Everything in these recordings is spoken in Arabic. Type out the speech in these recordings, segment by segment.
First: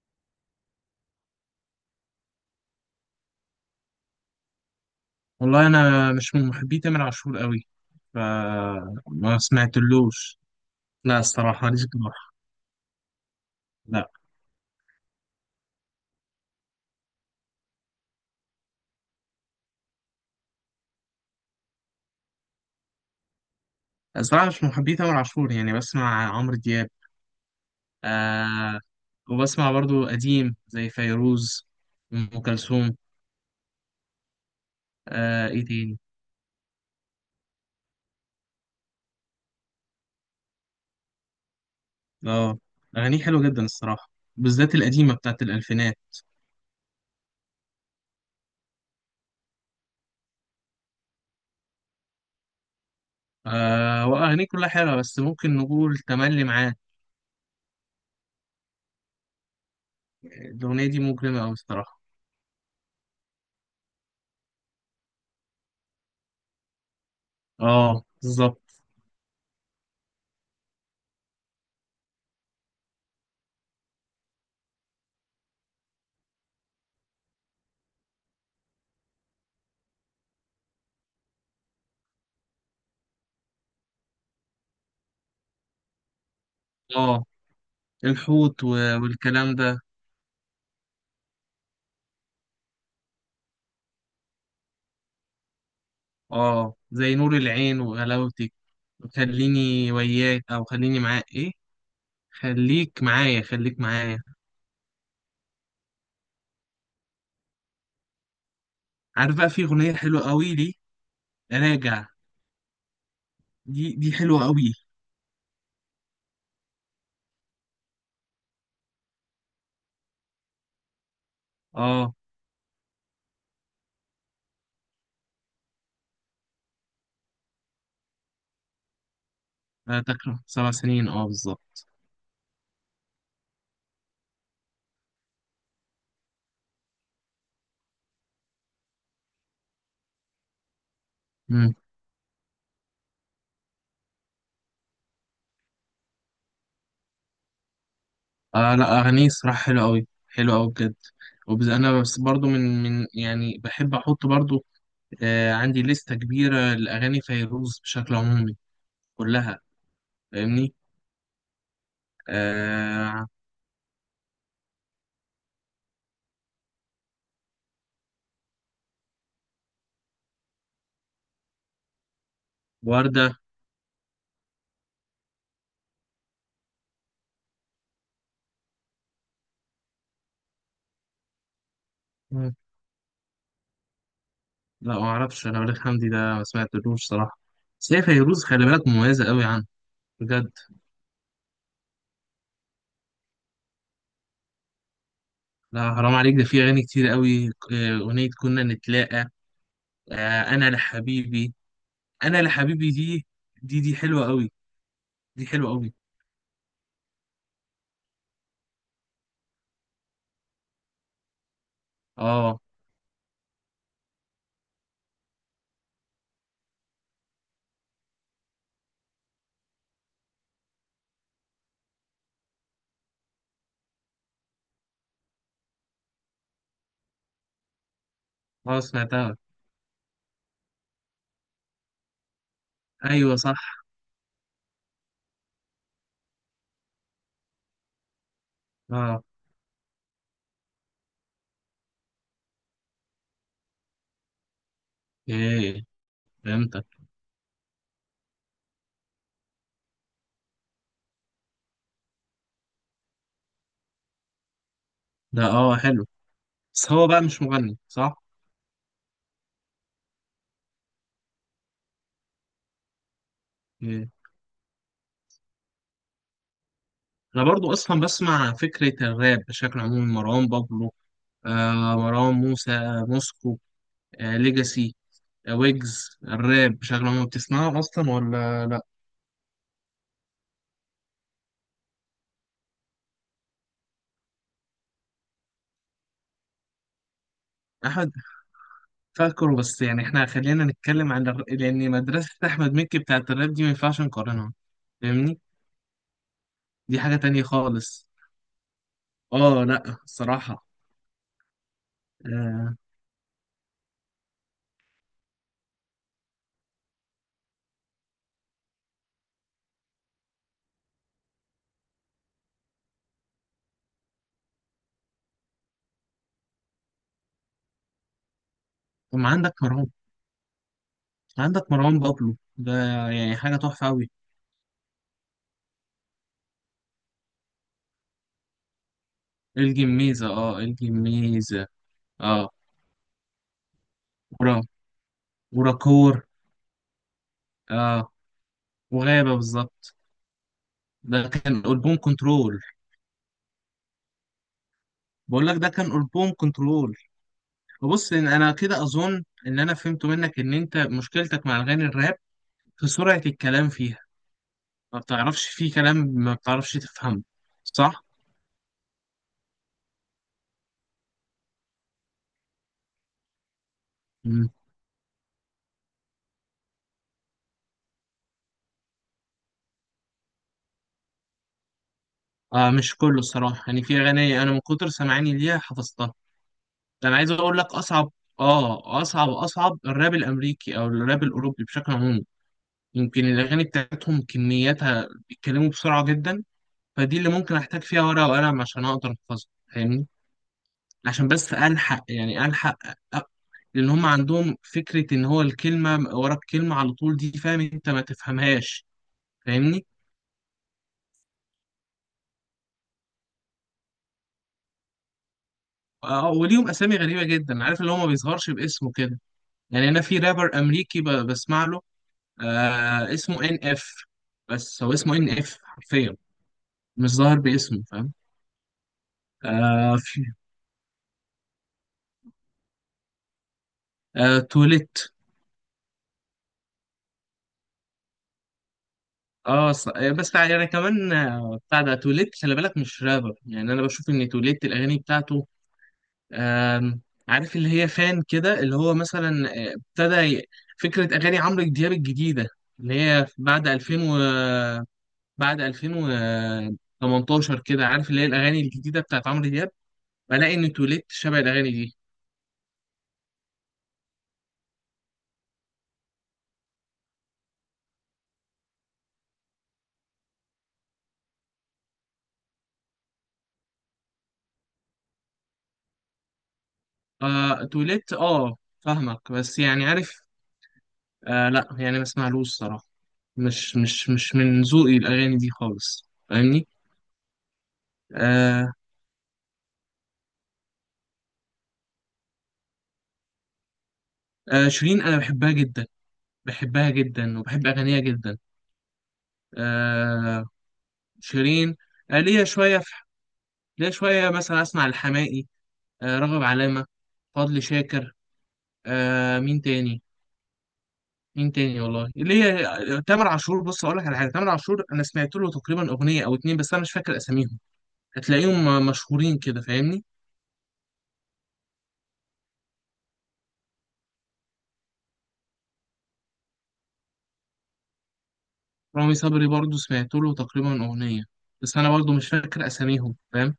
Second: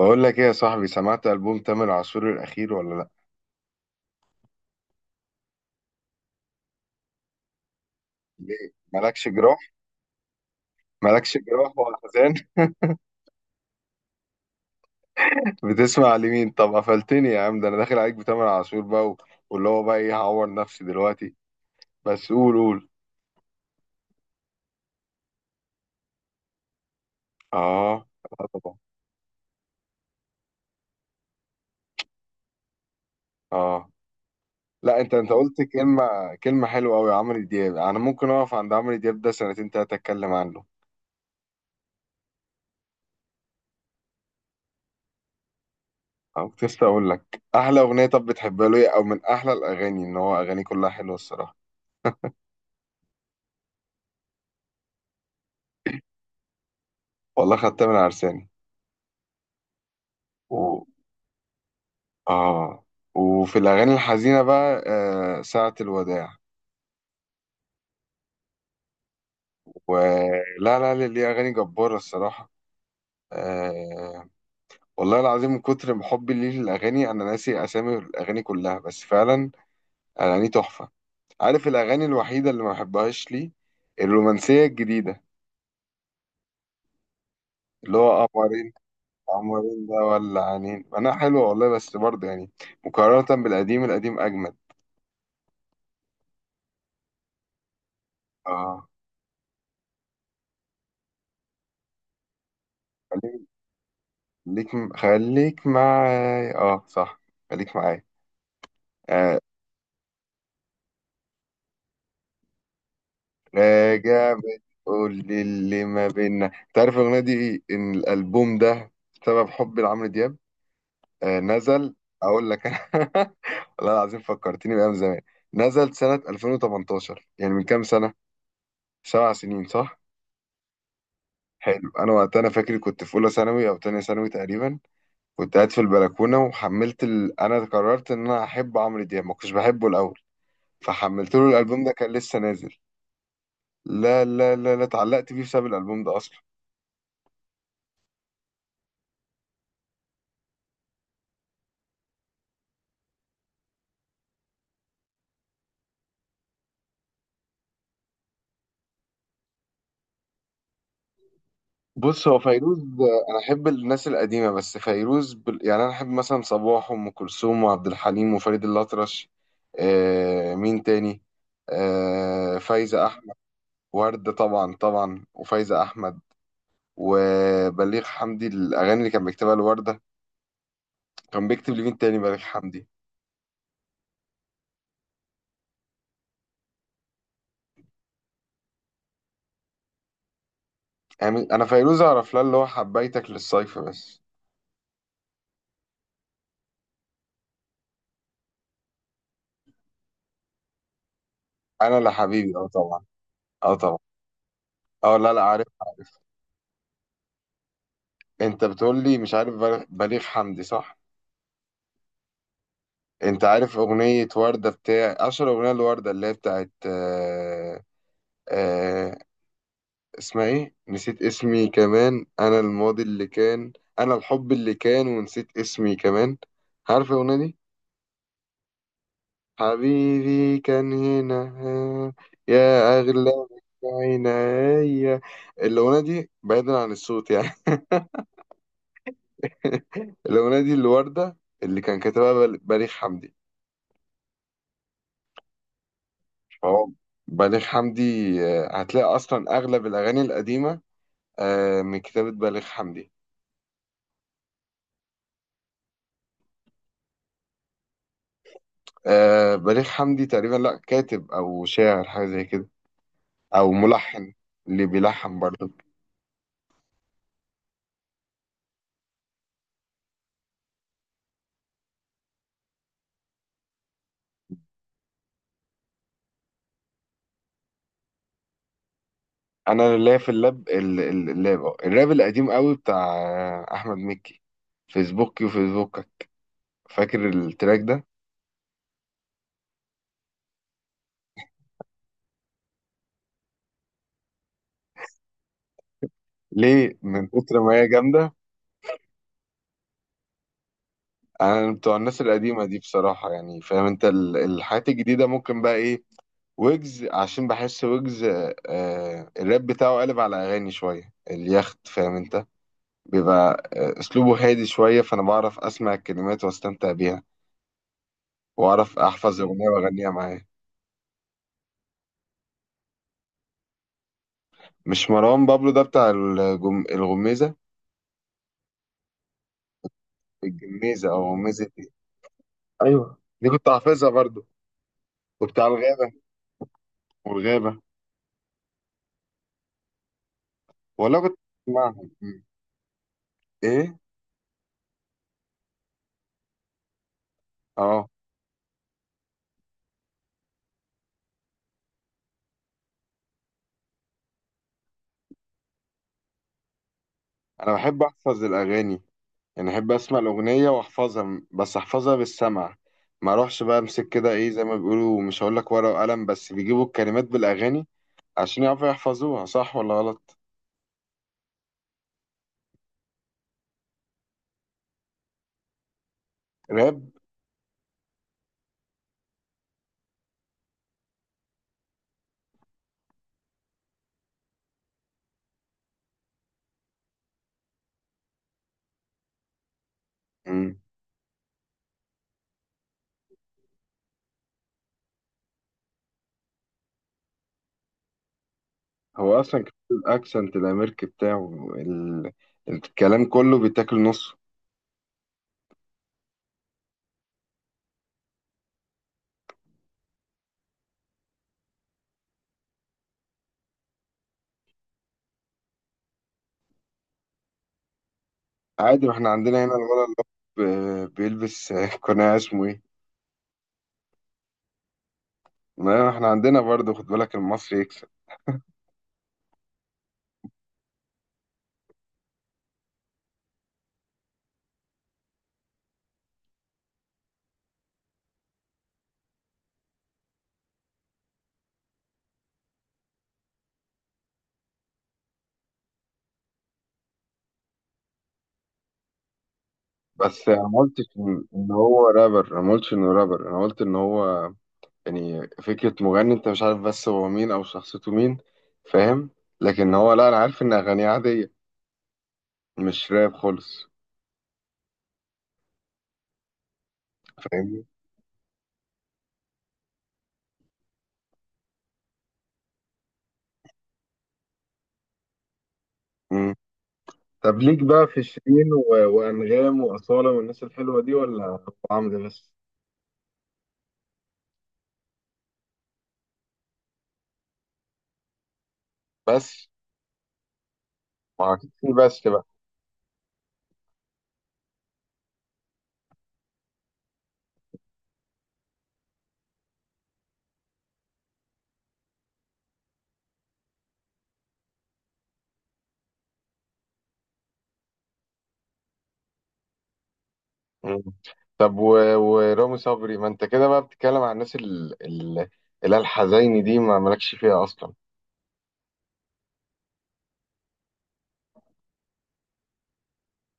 بقول لك ايه يا صاحبي، سمعت ألبوم تامر عاشور الأخير ولا لأ؟ والله انا مش من محبي تامر عاشور قوي، ليه؟ مالكش فما جراح؟ سمعتلوش. لا، مالكش الصراحه جراح ماليش ولا جراح. حزان؟ لا. بتسمع لمين؟ طب قفلتني يا عم، ده أنا داخل عليك بتامر عاشور بقى واللي هو بقى إيه، هعور نفسي دلوقتي. بس قول قول. الصراحه مش من محبي تامر عاشور، يعني بسمع عمرو دياب. آه. آه طبعا. آه. وبسمع برضو قديم زي فيروز، ام كلثوم. آه لا، أنت آه، قلت ايه تاني. كلمة، كلمة حلوة أوي. عمرو دياب أنا ممكن أقف عند عمرو دياب ده سنتين تلاتة أتكلم عنه. اه، اغانيه حلوه جدا الصراحه، بالذات القديمه بتاعت الالفينات. أو كنت لسه أقول لك، أحلى أغنية طب بتحبها له إيه؟ أو من أحلى الأغاني، إن هو أغانيه كلها حلوة الصراحة. آه، واغانيه كلها حلوه، بس ممكن نقول تملي معاه. والله خدتها من عرساني. الاغنيه دي مجرمه قوي الصراحه. اه وفي الاغاني الحزينه بقى آه ساعه الوداع، اه بالظبط. ولا لا لا، ليه اغاني جباره الصراحه. آه والله العظيم من كتر حبي ليه للاغاني انا ناسي اسامي الاغاني كلها، بس فعلا اغاني تحفه. عارف الاغاني الوحيده اللي ما بحبهاش ليه؟ الرومانسيه الجديده، اه اللي هو الحوت قمرين. والكلام ده. قمرين ده ولا عنين انا حلوه والله، بس برضه يعني مقارنه بالقديم، القديم اجمد. اه، زي نور العين وغلاوتك. اه خليني وياك او خليني معاك، ايه خليك معايا، خليك، خليك معايا. خليك معايا، اه صح، خليك معايا. عارف آه، بقى في اغنيه حلوه قوي لي، راجع. دي راجع. حلوه قوي. بتقول لي اللي ما بينا، انت عارف الاغنيه دي ان الالبوم ده بسبب حبي لعمرو دياب. آه، نزل. اه، اقول لك انا والله العظيم فكرتني بايام زمان. نزل سنه 2018، يعني من كام سنه، 7 سنين صح. لا تكره، 7 سنين اه بالظبط. حلو. انا وقتها انا فاكر كنت في اولى ثانوي او تانية ثانوي تقريبا، كنت قاعد في البلكونه وحملت انا قررت ان انا احب عمرو دياب، ما كنتش بحبه الاول، فحملت له مم. الالبوم ده كان لسه نازل. لا، اتعلقت بيه بسبب الالبوم ده اصلا. اه، لا اغانيه صراحه حلوه قوي، حلوه قوي بجد. انا بس برضو من يعني بحب احط برضو آه، عندي لستة كبيره لاغاني فيروز بشكل عمومي، كلها. فاهمني؟ بص هو فيروز آه، آه، انا احب الناس القديمه، بس فيروز يعني انا احب مثلا صباح وام كلثوم وعبد الحليم وفريد الاطرش. آه مين تاني، آه فايزه احمد. وردة. ورده طبعا طبعا، وفايزه احمد وبليغ حمدي الاغاني اللي كان بيكتبها لورده. كان بيكتب لمين تاني بليغ حمدي؟ لا ما اعرفش، انا وليد حمدي ده ما سمعتلوش صراحه. بس هي فيروز خلي بالك مميزه قوي عنه، بجد. يعني انا فيروز اعرف لها اللي هو حبيتك للصيف بس. لا حرام عليك، ده في اغاني كتير قوي. آه، اغنيه كنا نتلاقى. آه، انا لحبيبي. انا لا انا حبيبي، اه لحبيبي طبعا. دي. اه دي طبعا. حلوه قوي. اه لا لا، دي عارف حلوه قوي. عارف. انت بتقول لي مش عارف بليغ حمدي صح. اه، انت عارف اغنية وردة بتاع اشهر اغنية لوردة اللي هي بتاعت آه... آه... اسمها ايه، نسيت اسمي كمان. انا الماضي اللي كان، انا الحب اللي كان ونسيت اسمي كمان. عارف الاغنية دي، اه، سمعتها. حبيبي كان هنا آه، يا اغلى ايوه صح. عينيا. الاغنية دي بعيدا عن الصوت يعني اه، الأغنية دي الوردة اللي كان كاتبها بليغ حمدي. ايه، فهمتك. فهو بليغ حمدي آه، هتلاقي أصلا أغلب الأغاني القديمة آه من كتابة بليغ حمدي. ده اه حلو، بس هو بقى مش مغني صح؟ آه بليغ حمدي تقريبا لا كاتب أو شاعر حاجة زي كده، أو إيه. ملحن، اللي بيلحن برضه. انا برضو اصلا بسمع فكره الراب بشكل عمومي، مروان بابلو، آه مروان موسى، موسكو، آه ليجاسي، ويجز. الراب بشكل عام بتسمعه اصلا ولا لا؟ أنا اللي في اللاب اللاب آه. الراب القديم قوي بتاع آه، أحمد مكي، فيسبوكي وفيسبوكك. فاكر التراك ده؟ احمد. فاكره، بس يعني احنا خلينا نتكلم عن لان مدرسة احمد مكي بتاعت الراب دي ما ينفعش نقارنها. فاهمني؟ ليه دي حاجة من تانية كتر ما هي خالص. جامدة. اه، لا الصراحة. أنا بتوع الناس القديمة آه. دي بصراحة، يعني فاهم أنت الحاجات الجديدة ممكن بقى إيه، ويجز، عشان بحس ويجز آه الراب بتاعه قلب على أغاني شوية اليخت فاهم أنت، بيبقى آه، اسلوبه هادي شويه، فانا بعرف اسمع الكلمات واستمتع بيها واعرف طب ما احفظ عندك الاغنيه مروان، واغنيها معاه. عندك مروان بابلو ده، يعني حاجة تحفة أوي. مش مروان بابلو ده بتاع الغميزه. الجميزة، اه الجميزه او الجميزة. غميزه إيه؟ اه ايوه دي كنت حافظها برضو. ورا، وبتاع الغابه، وراكور. والغابه. اه، وغابة بالظبط. والله ده كنت كان ألبوم بسمعهم. مم. كنترول. ايه. بقول لك ده كان ألبوم كنترول. اه. بص، إن انا كده اظن ان انا فهمت منك ان انت مشكلتك مع اغاني الراب في سرعة الكلام فيها، ما بتعرفش فيه كلام ما بتعرفش تفهمه. انا بحب صح؟ احفظ الاغاني، يعني احب اسمع الاغنيه واحفظها بس احفظها بالسمع. ما اروحش بقى امسك كده مم. ايه زي ما بيقولوا، مش هقول لك ورقه وقلم، بس بيجيبوا الكلمات بالاغاني عشان يعرفوا يحفظوها صح ولا غلط. آه، مش كله الصراحة، يعني في اغاني انا من كتر سمعاني ليها حفظتها. راب. ده انا عايز اقول لك اصعب، اه اصعب الراب الامريكي او الراب الاوروبي بشكل عام. يمكن الاغاني بتاعتهم كمياتها بيتكلموا بسرعة جدا، فدي اللي ممكن احتاج فيها ورقة وقلم عشان اقدر احفظها. فاهمني؟ مم. عشان بس الحق، يعني الحق، لان هم عندهم فكره ان هو الكلمه ورا الكلمه على طول، دي فاهم انت ما تفهمهاش. هو اصلا كمان فاهمني؟ الاكسنت الامريكي بتاعه الكلام كله بيتاكل نصه. آه، آه، وليهم اسامي غريبه جدا، عارف اللي هو ما بيظهرش باسمه كده. يعني انا في رابر امريكي بسمع له، آه اسمه NF. بس هو اسمه NF حرفيا، مش ظاهر باسمه، فاهم؟ عادي، ما احنا عندنا هنا آه الولد في. اللي هو بيلبس قناع اسمه ايه، آه توليت. ما احنا عندنا برضه، خد بالك المصري يكسب. اه آه، بس يعني كمان آه، بتاع ده توليت خلي بالك مش رابر. يعني انا بشوف ان توليت الاغاني بتاعته آم، عارف اللي هي فان كده، اللي هو مثلا آه، فكرة أغاني عمرو دياب الجديدة، اللي هي بعد 2000 و بعد 2018 كده، عارف اللي هي الأغاني الجديدة بتاعت عمرو دياب. بس بلاقي انا إن ما قلتش توليت شبه إن الأغاني دي. هو رابر، انا ما قلتش انه رابر، انا قلت ان هو يعني فكرة مغني انت مش عارف بس هو مين او شخصيته مين، فاهم. لكن هو لا انا عارف ان اغانيه عادية، مش راب خالص، آه فاهمني. توليت، آه فاهمك، بس يعني عارف. آه، لا يعني ما اسمعلوش صراحة، مش من ذوقي الأغاني دي خالص. فاهمني؟ طب ليك بقى في شيرين آه. وأنغام وأصالة والناس الحلوة دي ولا أبو عمرو بس؟ آه شيرين، أنا بحبها جدا، بحبها جدا وبحب أغانيها جدا. بس آه، ما اكيد شيرين. في آه، بس ليا بقى. شوية في، ليا شوية مثلا أسمع الحماقي، آه راغب علامة، فضل شاكر، آه مين تاني، مين تاني والله، ليا آه، تامر عاشور. بص أقول لك على حاجة، تامر عاشور أنا سمعت له تقريبا أغنية أو 2، بس أنا مش فاكر أساميهم. هتلاقيهم آه، مشهورين كده، فاهمني؟ مم. طب ورامي صبري، ما انت كده بقى بتتكلم عن الناس اللي هي الحزيني دي ما مالكش فيها اصلا. رامي صبري برضو سمعت له تقريبا أغنية، بس أنا برضو مش فاكر أساميهم، فاهم؟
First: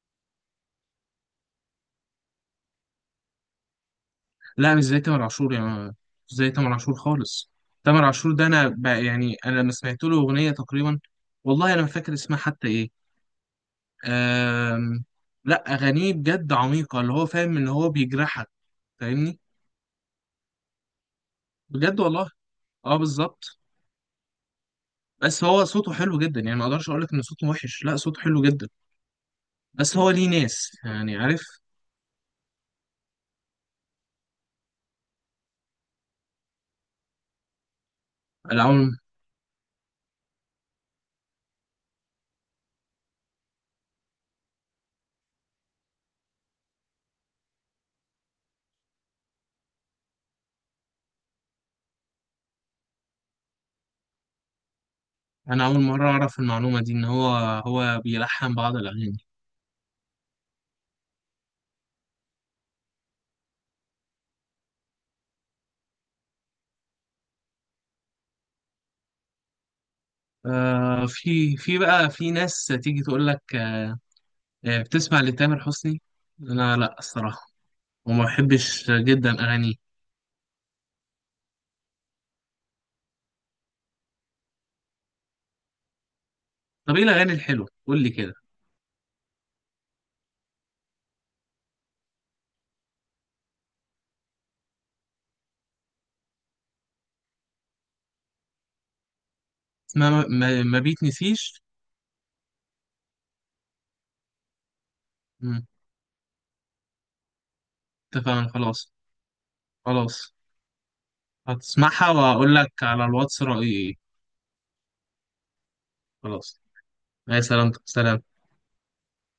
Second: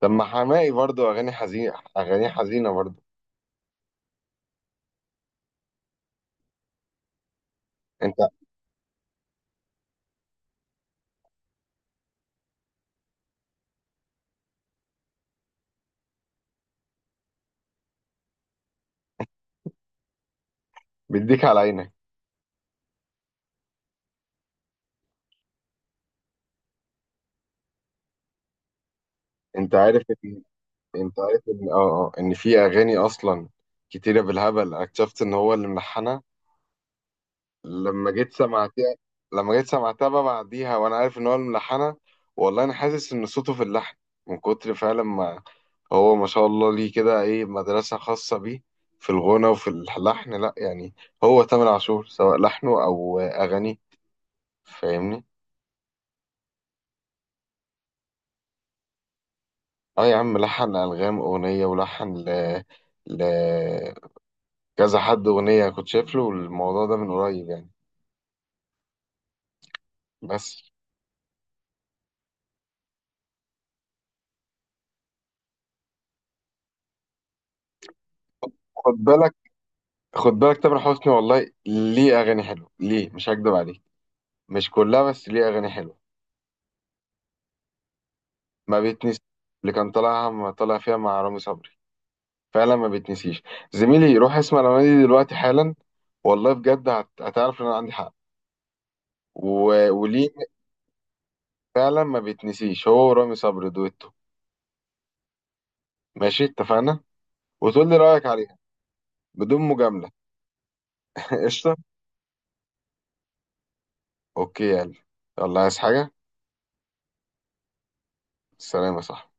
طب ما حماقي برضو اغاني حزينه، اغاني حزينه برضو. لا مش زي تامر عاشور يعني، مش زي تامر عاشور خالص. تامر انت عاشور ده أنا بقى يعني أنا لما سمعت له أغنية تقريبا، والله أنا ما فاكر اسمها حتى إيه. آم، لا اغانيه بجد عميقه، اللي هو فاهم ان هو بيجرحك، فاهمني؟ بيديك على عينك. بجد والله. اه بالظبط. بس هو صوته حلو جدا يعني، ما اقدرش اقول لك ان صوته وحش، لا صوته حلو جدا. انت بس عارف هو ليه ان... ناس يعني، انت عارف عارف؟ ان ان في اغاني اصلا كتيره بالهبل اكتشفت ان هو اللي ملحنها لما جيت انا سمعتها. اول لما جيت سمعتها بقى بعديها وانا عارف ان هو الملحنة، والله انا حاسس ان صوته في اللحن من كتر فعلا ما هو ما شاء الله، ليه كده ايه مدرسة خاصة بيه في الغنى وفي اللحن لا يعني. هو تامر عاشور سواء لحنه او اغانيه، فاهمني. انا اول مره اعرف المعلومه دي، ان هو بيلحن بعض الاغاني. اه يا عم لحن الغام اغنية، ولحن ل... كذا حد اغنية، كنت شايف له الموضوع ده من قريب يعني. بس آه في ناس تيجي تقول لك آه، آه، بتسمع لتامر حسني. انا لا الصراحه، وما بحبش خد جدا بالك، اغانيه. خد بالك تامر حسني والله ليه اغاني حلوه، ليه مش هكدب عليك، مش كلها بس ليه اغاني حلوه. طب ايه الاغاني الحلوه، قول لي كده. ما بيتنسي، اللي كان طالعها، ما طالع فيها مع رامي صبري، فعلا ما بيتنسيش. زميلي روح اسمع الاغاني دي دلوقتي حالا، والله بجد هتعرف ان انا عندي حق. وليه ما بيتنسيش. فعلا ما بيتنسيش هو ورامي صبري دويتو. مم، ماشي اتفقنا، وتقول لي رايك اتفقنا، عليها خلاص. بدون مجامله. خلاص، قشطه. هتسمعها وأقول لك على الواتس رأيي إيه. اوكي يلا، يلا عايز حاجه؟ خلاص. يا سلام، سلام. سلام يا صاحبي.